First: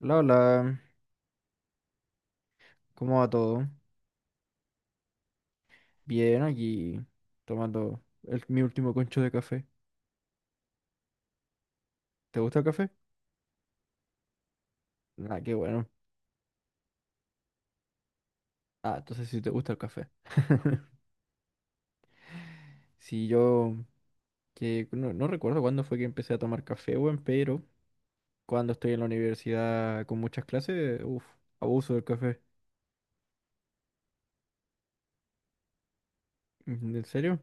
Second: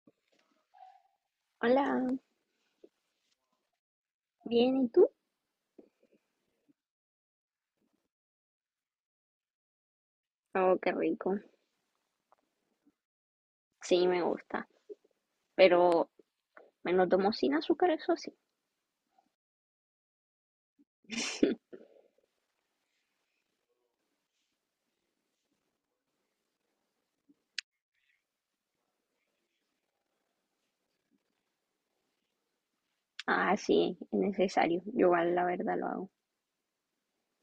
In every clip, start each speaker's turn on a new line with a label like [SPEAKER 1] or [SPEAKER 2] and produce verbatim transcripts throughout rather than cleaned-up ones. [SPEAKER 1] Hola, hola,
[SPEAKER 2] Hola,
[SPEAKER 1] ¿cómo va todo?
[SPEAKER 2] bien, ¿y tú?
[SPEAKER 1] Bien, aquí tomando el- mi último concho de café.
[SPEAKER 2] Oh, qué rico.
[SPEAKER 1] ¿Te gusta el café?
[SPEAKER 2] Sí, me gusta,
[SPEAKER 1] Ah, qué bueno.
[SPEAKER 2] pero me lo tomo sin azúcar, eso sí.
[SPEAKER 1] Ah, entonces sí te gusta el café. Sí, yo que no, no recuerdo cuándo fue que empecé a tomar café, weón, pero cuando estoy en la universidad con muchas clases, uff, abuso del café.
[SPEAKER 2] Ah, sí, es necesario. Yo igual la verdad lo hago.
[SPEAKER 1] Mm, ¿en serio?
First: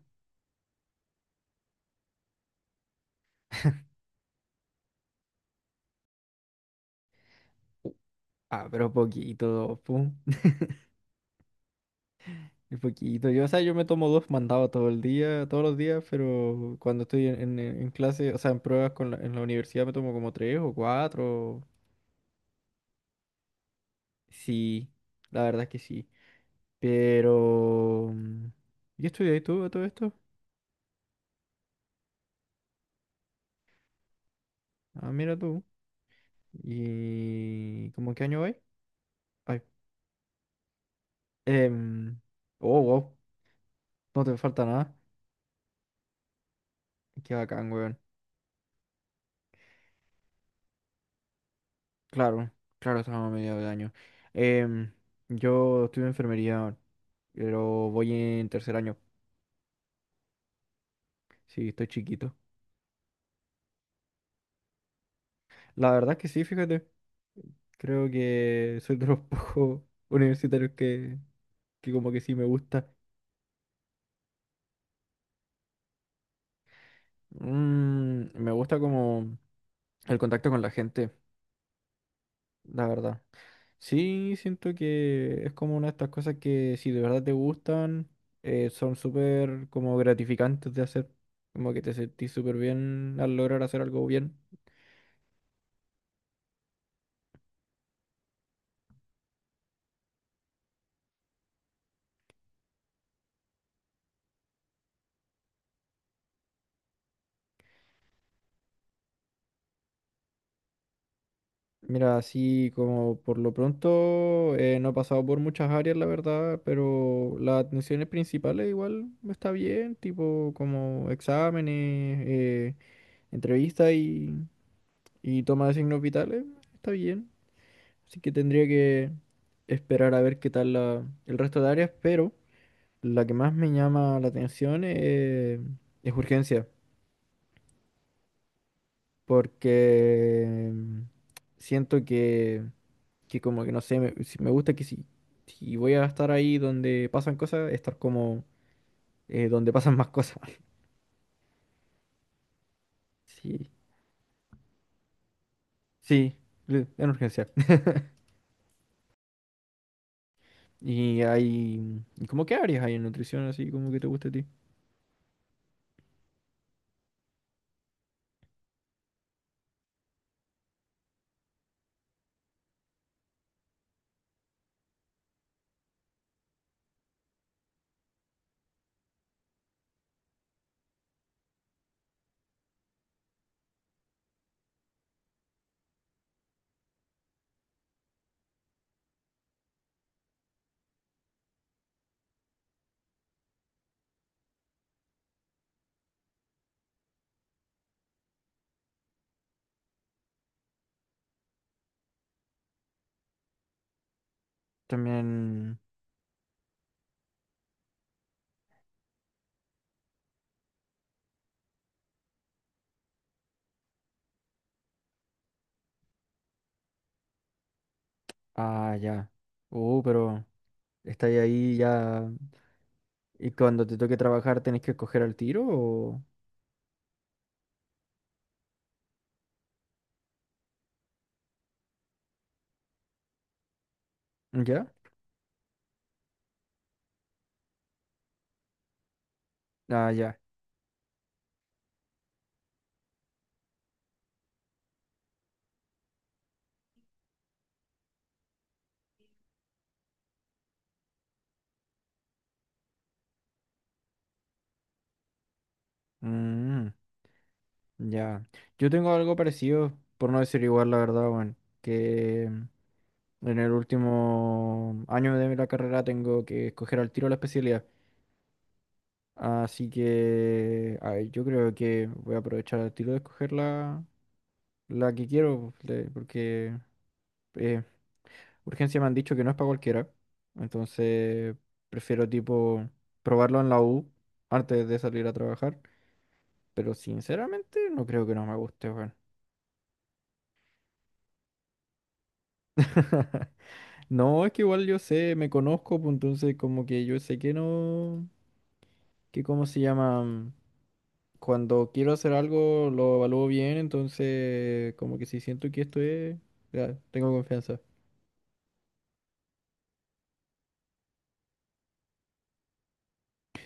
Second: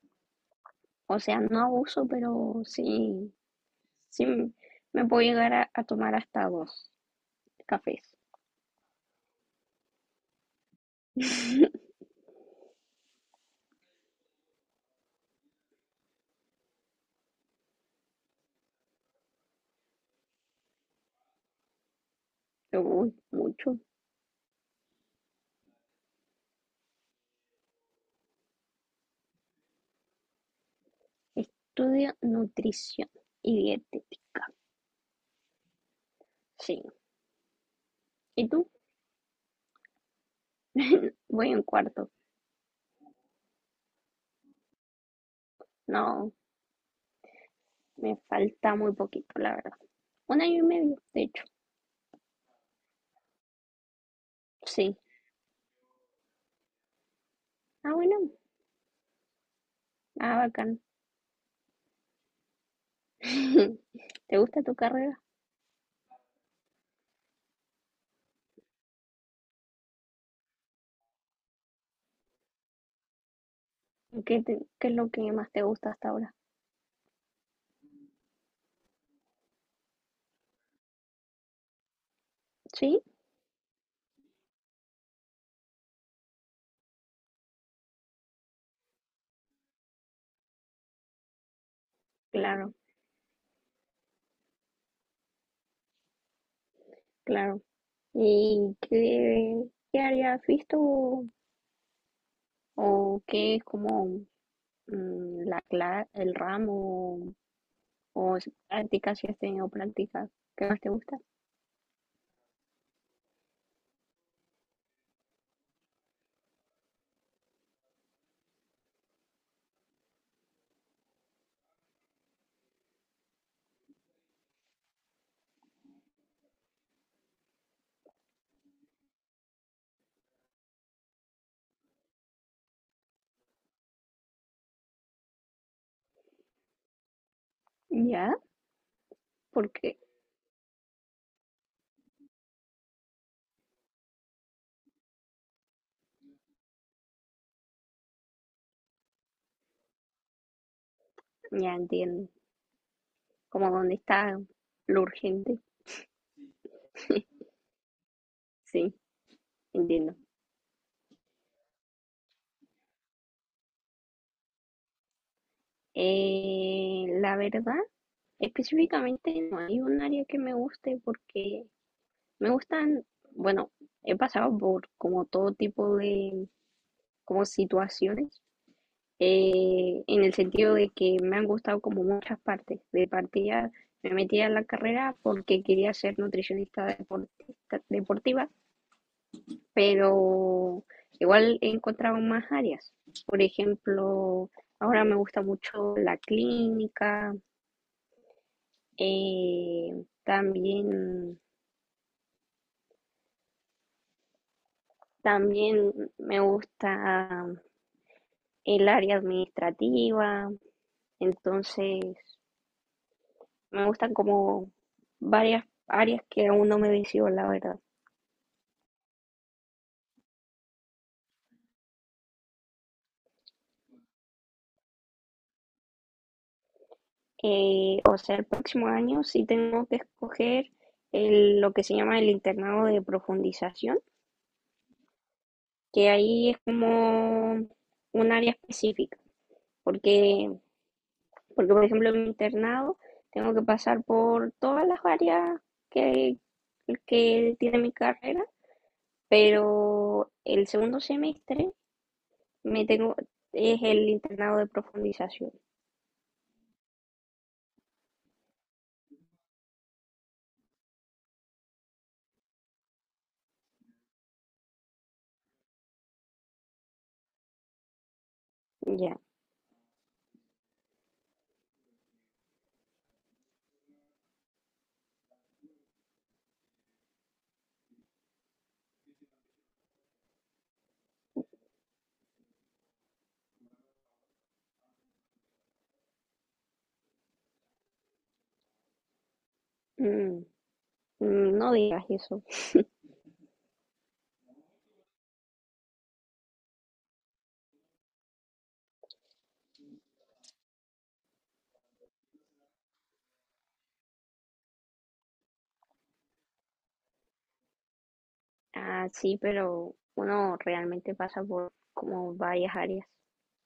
[SPEAKER 2] O sea, no abuso, pero sí, sí, m- me puedo llegar a, a tomar hasta dos
[SPEAKER 1] Uh,
[SPEAKER 2] cafés.
[SPEAKER 1] Ah, pero poquito, pum. Un poquito. Yo, o sea, yo me tomo dos mandados todo el día, todos los días, pero cuando estoy en, en- en clase, o sea, en pruebas con la- en la universidad me tomo como tres o cuatro.
[SPEAKER 2] Uy, mucho.
[SPEAKER 1] Sí, la verdad es que sí. Pero... mm, ¿Y estudias tú a todo esto?
[SPEAKER 2] Estudio nutrición y dietética.
[SPEAKER 1] Ah, mira tú.
[SPEAKER 2] Sí.
[SPEAKER 1] ¿Y cómo en qué año
[SPEAKER 2] ¿Y
[SPEAKER 1] vais?
[SPEAKER 2] tú?
[SPEAKER 1] Ay.
[SPEAKER 2] Voy en cuarto.
[SPEAKER 1] em, Oh, wow. No te falta nada.
[SPEAKER 2] No,
[SPEAKER 1] Qué bacán, weón.
[SPEAKER 2] me falta muy poquito, la verdad. Un año y medio, de hecho.
[SPEAKER 1] Claro, claro, estamos a mediados de año. Em,
[SPEAKER 2] Sí.
[SPEAKER 1] yo estudio enfermería, pero
[SPEAKER 2] Ah,
[SPEAKER 1] voy
[SPEAKER 2] bueno.
[SPEAKER 1] en tercer año.
[SPEAKER 2] Ah, bacán.
[SPEAKER 1] Sí, estoy chiquito.
[SPEAKER 2] ¿Te gusta tu carrera?
[SPEAKER 1] La verdad es que sí, fíjate. Creo que soy de los pocos universitarios que, que como que sí me gusta.
[SPEAKER 2] ¿Qué, te- qué es lo que más te gusta hasta ahora?
[SPEAKER 1] Mm, me gusta como el contacto con la gente, la
[SPEAKER 2] Sí,
[SPEAKER 1] verdad. Sí, siento que es como una de estas cosas que si de verdad te gustan, eh, son súper como gratificantes de hacer. Como que te sentís súper
[SPEAKER 2] claro,
[SPEAKER 1] bien al lograr hacer algo bien.
[SPEAKER 2] claro. ¿Y qué, qué área has visto o, qué es como mm, la cla- el ramo o si prácticas si has tenido prácticas? ¿Qué más te gusta?
[SPEAKER 1] Mira, así como por lo pronto eh, no he pasado por muchas áreas, la verdad, pero las atenciones principales igual está bien, tipo como exámenes, eh, entrevistas y, y toma de signos vitales, está bien. Así que tendría que esperar a ver qué tal la- el resto de áreas, pero la que más me llama la atención eh, es urgencia,
[SPEAKER 2] Ya, porque
[SPEAKER 1] porque siento que que como que no sé, me, si- me gusta que si, si voy a estar ahí donde pasan cosas, estar como eh, donde pasan más cosas.
[SPEAKER 2] ya entiendo. Como
[SPEAKER 1] Sí,
[SPEAKER 2] dónde está lo urgente.
[SPEAKER 1] sí, le- en urgencia.
[SPEAKER 2] Sí, entiendo.
[SPEAKER 1] Y hay, ¿y ¿cómo qué áreas hay en nutrición así como que te gusta a ti?
[SPEAKER 2] Eh, la verdad. Específicamente no hay un área que me guste porque me gustan, bueno, he pasado por como todo tipo de como situaciones eh, en el sentido de que me han gustado como muchas partes. De partida me metí a la carrera porque quería ser nutricionista deportista- deportiva, pero igual he encontrado más áreas. Por ejemplo, ahora me gusta mucho la clínica, eh, también
[SPEAKER 1] También,
[SPEAKER 2] También me gusta el área administrativa, entonces me gustan como varias áreas que aún no me decido, la verdad.
[SPEAKER 1] ah, ya. Uh, pero estáis ahí ya y cuando te toque trabajar tenés que escoger al tiro o
[SPEAKER 2] Eh, o sea, el próximo año sí tengo que escoger el- lo que se llama el internado de profundización,
[SPEAKER 1] ya.
[SPEAKER 2] que ahí es como un área específica,
[SPEAKER 1] Ah, ya.
[SPEAKER 2] porque, porque por ejemplo en mi internado tengo que pasar por todas las áreas que, que tiene mi carrera. Pero el segundo semestre me tengo, es el internado de profundización.
[SPEAKER 1] Mm, ya. Yo tengo algo parecido, por no decir igual, la verdad, bueno, que en el último año de la carrera tengo que escoger al tiro la especialidad.
[SPEAKER 2] Ya.
[SPEAKER 1] Así que a ver, yo creo que voy a aprovechar al tiro de escoger la, la que quiero, de- porque eh, urgencia me han dicho que no es para cualquiera. Entonces prefiero tipo probarlo en la U antes de salir a trabajar. Pero sinceramente no creo que no me guste, weón.
[SPEAKER 2] Mm, mm, no digas eso.
[SPEAKER 1] No, es que igual yo sé, me conozco, pues entonces como que yo sé que no, que cómo se llama. Cuando quiero hacer algo lo evalúo bien, entonces como que si siento que esto es, ya, tengo confianza.
[SPEAKER 2] Ah, sí, pero uno realmente pasa por como varias áreas.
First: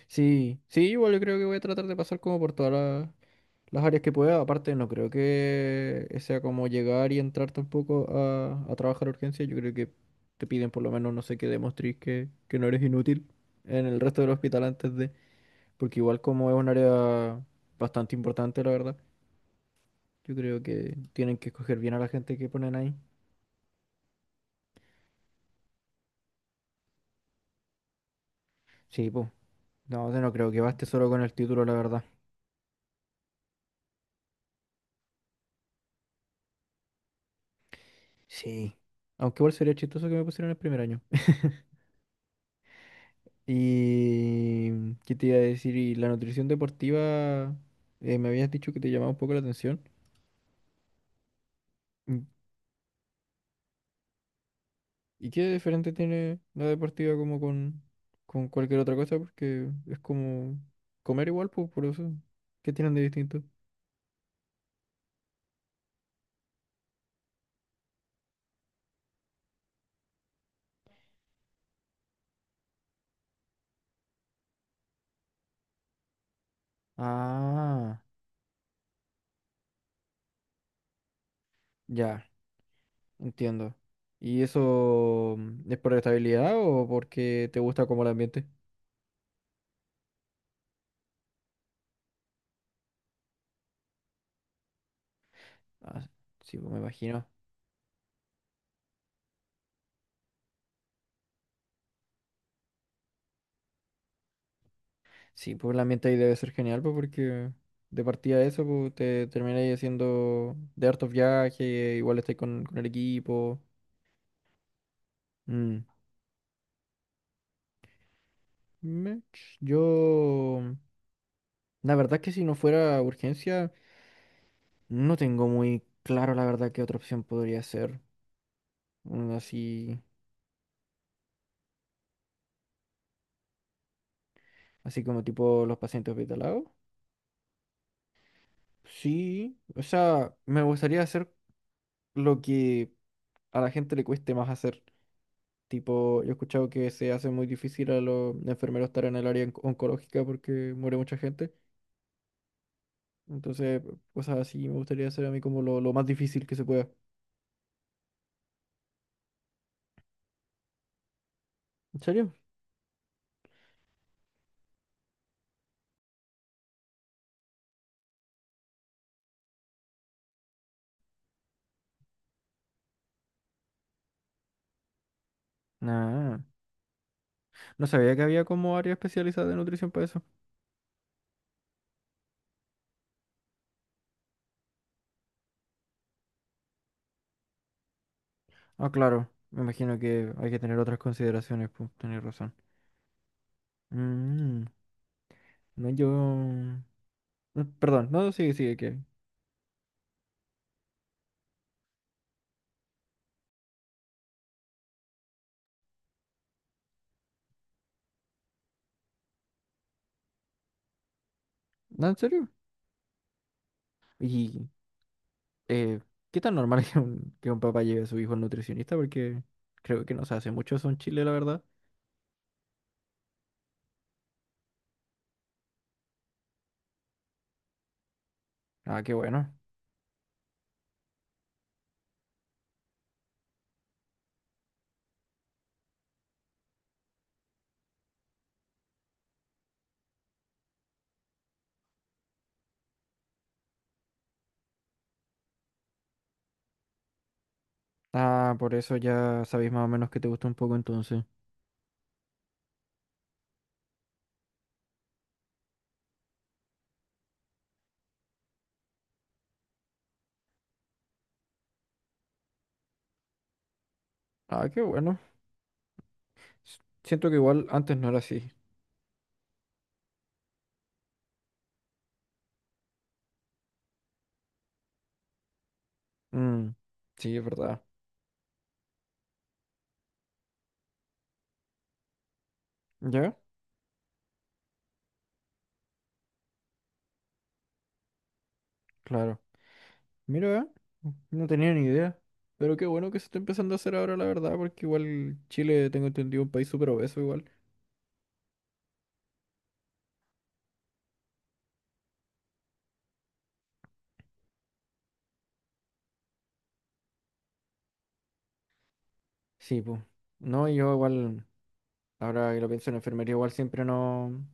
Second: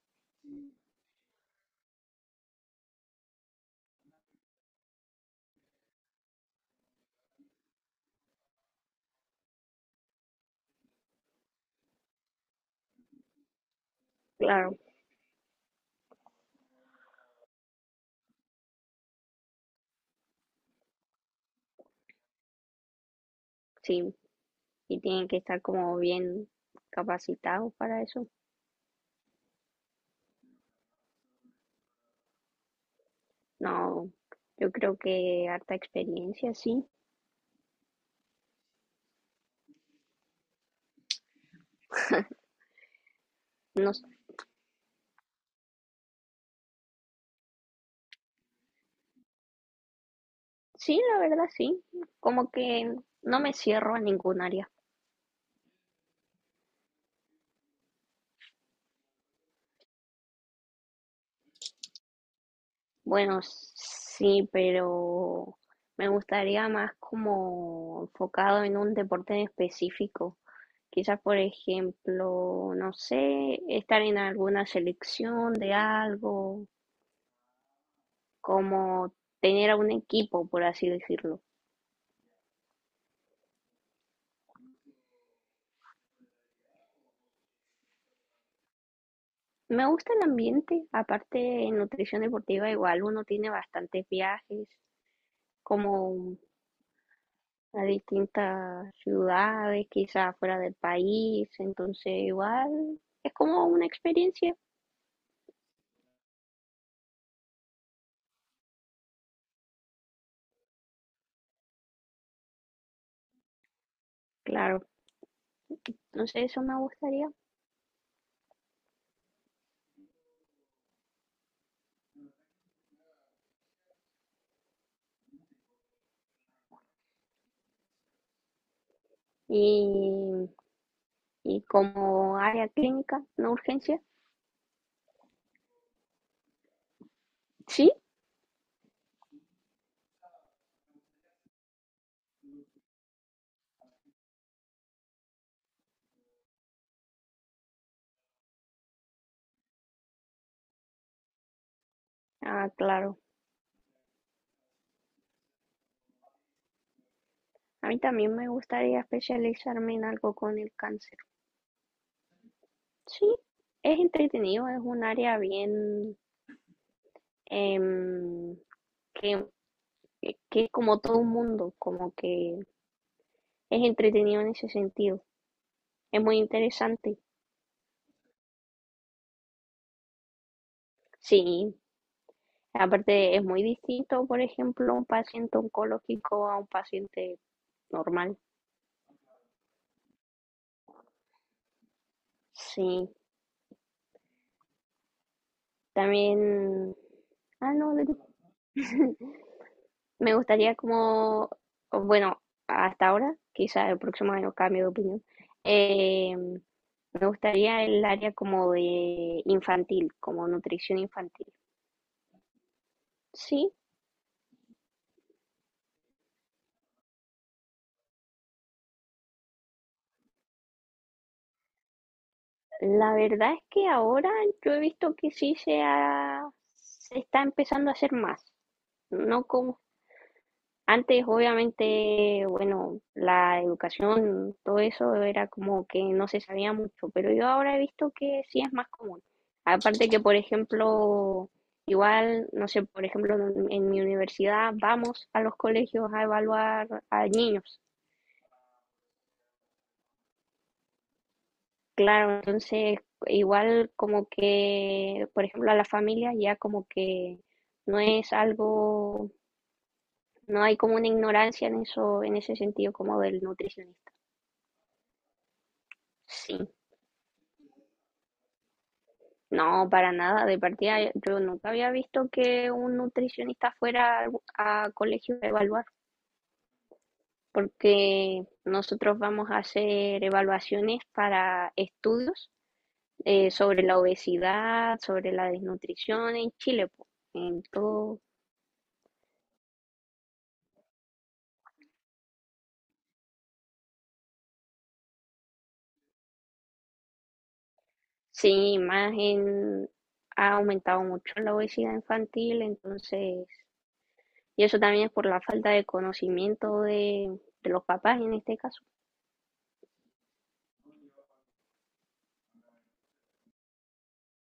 [SPEAKER 1] Sí, sí, igual yo creo que voy a tratar de pasar como por todas la- las áreas que pueda. Aparte, no creo que sea como llegar y entrar tampoco a, a trabajar urgencia. Yo creo que te piden por lo menos, no sé, que demostres que, que no eres inútil en el resto del hospital
[SPEAKER 2] Claro,
[SPEAKER 1] antes de, porque igual como es un área bastante importante, la verdad, yo creo que tienen que escoger bien a la gente que ponen ahí.
[SPEAKER 2] sí. Y tienen que estar como bien capacitados para eso.
[SPEAKER 1] Sí, pues. No, yo no creo que baste solo con el título, la verdad.
[SPEAKER 2] No, yo creo que harta experiencia, sí.
[SPEAKER 1] Sí. Aunque igual sería chistoso que me pusieran el primer año.
[SPEAKER 2] No,
[SPEAKER 1] Y... ¿Qué te iba a decir? Y la nutrición deportiva, eh, me habías dicho que te llamaba un poco la atención.
[SPEAKER 2] sí, la verdad, sí.
[SPEAKER 1] Mm,
[SPEAKER 2] Como que no me cierro a ningún área.
[SPEAKER 1] ¿Y qué diferente tiene la deportiva como con, con cualquier otra cosa? Porque es como comer igual, pues, por eso. ¿Qué tienen de
[SPEAKER 2] Bueno,
[SPEAKER 1] distinto?
[SPEAKER 2] sí, pero me gustaría más como enfocado en un deporte en específico. Quizás, por ejemplo, no sé, estar en alguna selección de algo,
[SPEAKER 1] Ah,
[SPEAKER 2] como tener a un equipo, por así decirlo.
[SPEAKER 1] ya, entiendo. ¿Y eso mm, es por estabilidad o porque te gusta como el ambiente?
[SPEAKER 2] Me gusta el ambiente, aparte en nutrición deportiva igual uno tiene bastantes viajes,
[SPEAKER 1] Ah,
[SPEAKER 2] como
[SPEAKER 1] sí, pues me imagino.
[SPEAKER 2] a distintas ciudades, quizás fuera del país, entonces igual es como una experiencia,
[SPEAKER 1] Sí, pues la ambiente ahí debe ser genial, pues porque de partida eso, pues te termináis haciendo de hartos viajes, igual estáis con, con el equipo.
[SPEAKER 2] claro,
[SPEAKER 1] Mm.
[SPEAKER 2] no sé, eso me gustaría.
[SPEAKER 1] Mech, yo, la verdad es que si no fuera urgencia, no tengo muy claro la verdad qué otra opción podría ser. Mm, Así,
[SPEAKER 2] Y, y como área clínica, no urgencia,
[SPEAKER 1] así como tipo los pacientes hospitalados.
[SPEAKER 2] sí,
[SPEAKER 1] Sí, o sea, me gustaría hacer lo que a la gente le cueste más hacer. Tipo, yo he escuchado que se hace muy difícil a los enfermeros estar en el área onc- oncológica porque muere mucha gente.
[SPEAKER 2] ah, claro,
[SPEAKER 1] Entonces, cosas así me gustaría hacer a mí como lo, lo más difícil que se pueda.
[SPEAKER 2] a mí también me gustaría especializarme en algo con el cáncer,
[SPEAKER 1] ¿En serio?
[SPEAKER 2] sí, es entretenido, es un área bien em, que, que es como todo un mundo, como que es entretenido en ese sentido, es muy
[SPEAKER 1] Ah,
[SPEAKER 2] interesante.
[SPEAKER 1] no sabía que había como área especializada de nutrición para eso.
[SPEAKER 2] Sí, aparte es muy distinto, por ejemplo, un paciente oncológico a un paciente normal.
[SPEAKER 1] Ah, claro, me imagino que hay que tener otras consideraciones, pues, tenés razón.
[SPEAKER 2] Sí,
[SPEAKER 1] Mm, no, yo...
[SPEAKER 2] también.
[SPEAKER 1] Mm,
[SPEAKER 2] Ah, no, de-
[SPEAKER 1] Perdón, no, sigue, sigue, que...
[SPEAKER 2] me gustaría como, bueno, hasta ahora, quizá el próximo año cambio de opinión, eh, me gustaría el área como de infantil, como nutrición infantil.
[SPEAKER 1] ¿No, en serio?
[SPEAKER 2] Sí,
[SPEAKER 1] eh, ¿qué tan normal es que un, que un papá lleve a su hijo al nutricionista? Porque creo que no se hace mucho eso en Chile, la verdad.
[SPEAKER 2] la verdad es que ahora yo he visto que sí se ha- se está empezando a hacer más.
[SPEAKER 1] Ah, qué
[SPEAKER 2] No
[SPEAKER 1] bueno.
[SPEAKER 2] como antes, obviamente, bueno, la educación, todo eso era como que no se sabía mucho, pero yo ahora he visto que sí es más común. Aparte que, por ejemplo, igual, no sé, por ejemplo, en en mi universidad vamos a los colegios a evaluar a niños.
[SPEAKER 1] Ah, por eso ya sabéis más o menos que te gusta un poco entonces.
[SPEAKER 2] Claro, entonces, igual como que, por ejemplo, a la familia ya como que no es algo, no hay como una ignorancia en eso, en ese sentido como del nutricionista.
[SPEAKER 1] Ah, qué bueno.
[SPEAKER 2] Sí.
[SPEAKER 1] S- Siento que igual antes no era así.
[SPEAKER 2] No, para nada. De partida, yo nunca había visto que un nutricionista fuera al- a colegio a evaluar,
[SPEAKER 1] Mm, sí, es verdad.
[SPEAKER 2] porque nosotros vamos a hacer evaluaciones para estudios
[SPEAKER 1] ¿Ya?
[SPEAKER 2] eh, sobre la obesidad, sobre la desnutrición en Chile po. Entonces,
[SPEAKER 1] Claro. Mira, eh, no tenía ni idea. Pero qué bueno que se está empezando a hacer ahora, la verdad, porque igual Chile, tengo entendido, un país súper obeso igual.
[SPEAKER 2] sí, más en, ha aumentado mucho la obesidad infantil, entonces, y eso también es por la falta de conocimiento de, de los papás en este caso.
[SPEAKER 1] Sí, pues. No, yo igual, ahora que lo pienso en enfermería, igual siempre no.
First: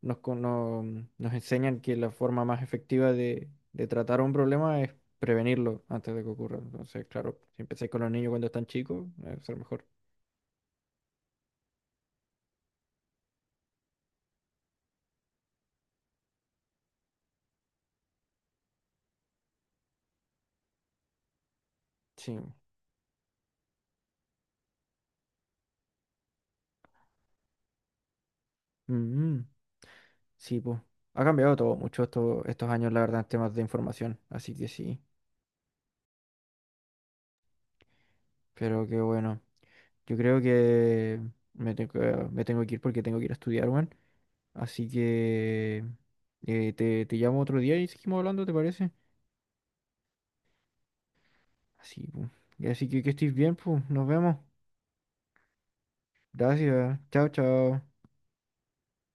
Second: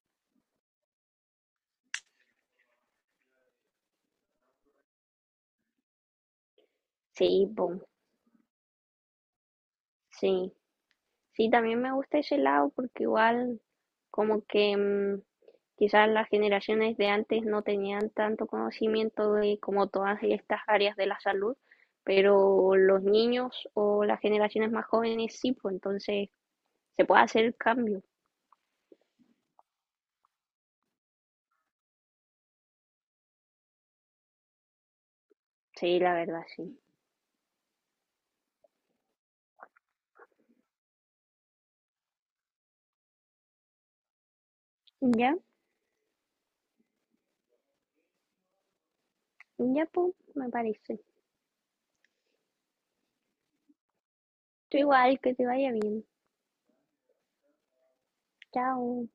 [SPEAKER 1] nos, con- no- nos enseñan que la forma más efectiva de, de tratar un problema es prevenirlo antes de que ocurra. Entonces,
[SPEAKER 2] Sí,
[SPEAKER 1] claro, si
[SPEAKER 2] po,
[SPEAKER 1] empezáis con los niños cuando están chicos, eh, va a ser mejor.
[SPEAKER 2] sí. Sí, también me gusta ese lado porque igual como que mm, quizás las generaciones de antes no tenían tanto conocimiento de como todas estas áreas de la salud,
[SPEAKER 1] Sí.
[SPEAKER 2] pero los niños o las generaciones más jóvenes sí, pues entonces se puede hacer el cambio.
[SPEAKER 1] Mm, sí, pues. Ha cambiado todo mucho esto- estos años, la verdad, en temas de información. Así que sí.
[SPEAKER 2] Sí, la verdad, sí.
[SPEAKER 1] Pero qué bueno. Yo creo que me tengo, que- me tengo que ir porque tengo que ir a estudiar, weón. Así
[SPEAKER 2] Ya,
[SPEAKER 1] que eh, te, te llamo otro día y seguimos hablando, ¿te parece?
[SPEAKER 2] ya, pues, me parece.
[SPEAKER 1] Así, pues. Así que que estés bien, pues. Nos vemos.
[SPEAKER 2] Tú igual, que te vaya bien.
[SPEAKER 1] Gracias. Chao, chao.
[SPEAKER 2] Chao.